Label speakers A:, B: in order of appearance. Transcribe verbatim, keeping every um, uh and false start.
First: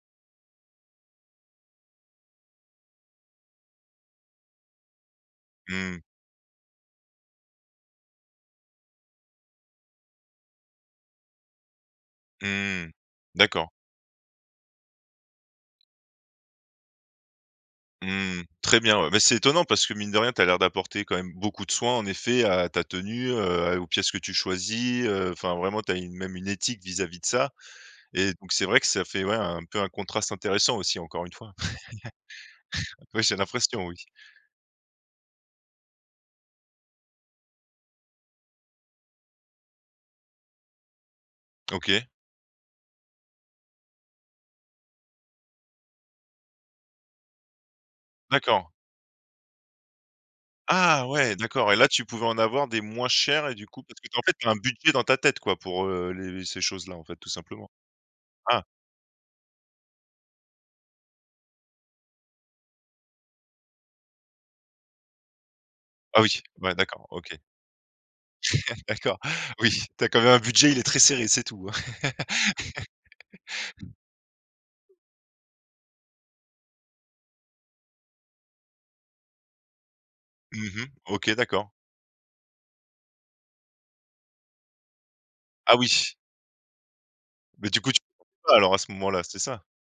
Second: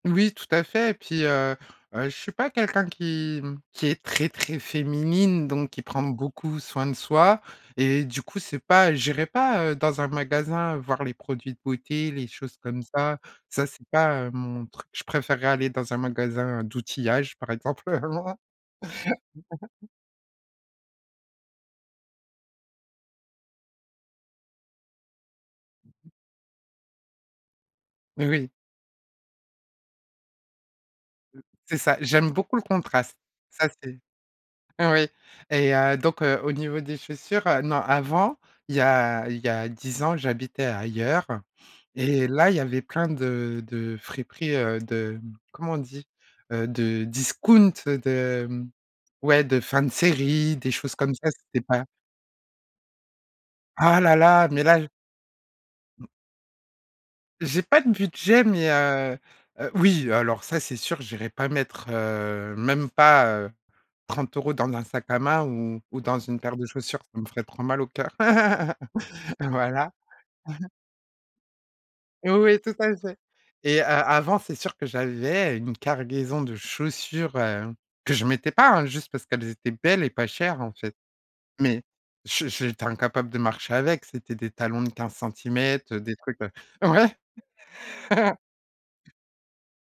A: Oui tout à fait et puis, heu heu, je suis pas quelqu'un qui, mmh, qui est très très féminine, donc qui prend
B: Mmh.
A: beaucoup soin de soi et du coup c'est pas j'irai pas, heu, dans un magasin voir les produits de beauté, les choses comme
B: Mmh.
A: ça. Ça
B: D'accord.
A: c'est pas, heu, mon truc, je préférerais aller dans un magasin d'outillage par exemple vraiment.
B: Mmh. Très bien, ouais mais c'est étonnant parce que mine de rien tu as l'air d'apporter quand même beaucoup de soin en effet à ta tenue, heu, à aux pièces que tu choisis, heu, enfin vraiment tu as une même une éthique vis-à-vis de ça.
A: Mais
B: Et
A: oui.
B: donc c'est vrai que ça fait ouais un peu un contraste intéressant aussi encore une fois.
A: C'est ça, j'aime beaucoup le contraste,
B: Oui c'est une
A: ça
B: impression
A: c'est
B: oui.
A: oui et heu, donc, heu, au niveau des chaussures, heu, non avant, il y a il y a dix ans j'habitais ailleurs
B: OK.
A: et là il y avait plein de de friperies, heu, de mmh, comment on dit? Heu, de discount, heu, de mmh,
B: D'accord.
A: ouais de fins de série, des choses
B: Ah
A: comme ça,
B: ouais
A: c'était
B: d'accord et
A: pas
B: là tu pouvais en avoir des moins chers et du coup,
A: Ah
B: parce que
A: là
B: tu en fait tu
A: là,
B: as un
A: mais là j
B: budget dans ta tête quoi pour,
A: m
B: heu, les ces choses-là en fait tout
A: J'ai
B: simplement?
A: pas de budget,
B: Ah.
A: mais, heu, heu, oui, heu, alors ça, c'est sûr, j'irai pas mettre, heu, même pas, heu, trente euros dans un sac à main ou ou dans
B: Ah
A: une
B: oui,
A: paire de
B: bah,
A: chaussures,
B: d'accord
A: ça me
B: OK.
A: ferait trop mal au cœur,
B: D'accord, oui
A: voilà.
B: tu as quand même un budget il est très serré c'est tout hein.
A: Heu, ouais, tout à fait et heu, avant, c'est sûr que j'avais une cargaison de chaussures, heu, que je mettais pas, hein, juste parce qu'elles étaient belles et pas chères en
B: Mmh mh.
A: fait.
B: OK d'accord.
A: Mais je j'étais incapable de marcher avec, c'était des talons de quinze
B: Ah
A: centimètres, heu,
B: oui.
A: des trucs, heu, ouais.
B: Mais du coup tu [unintelligible] alors à ce moment-là c'est ça?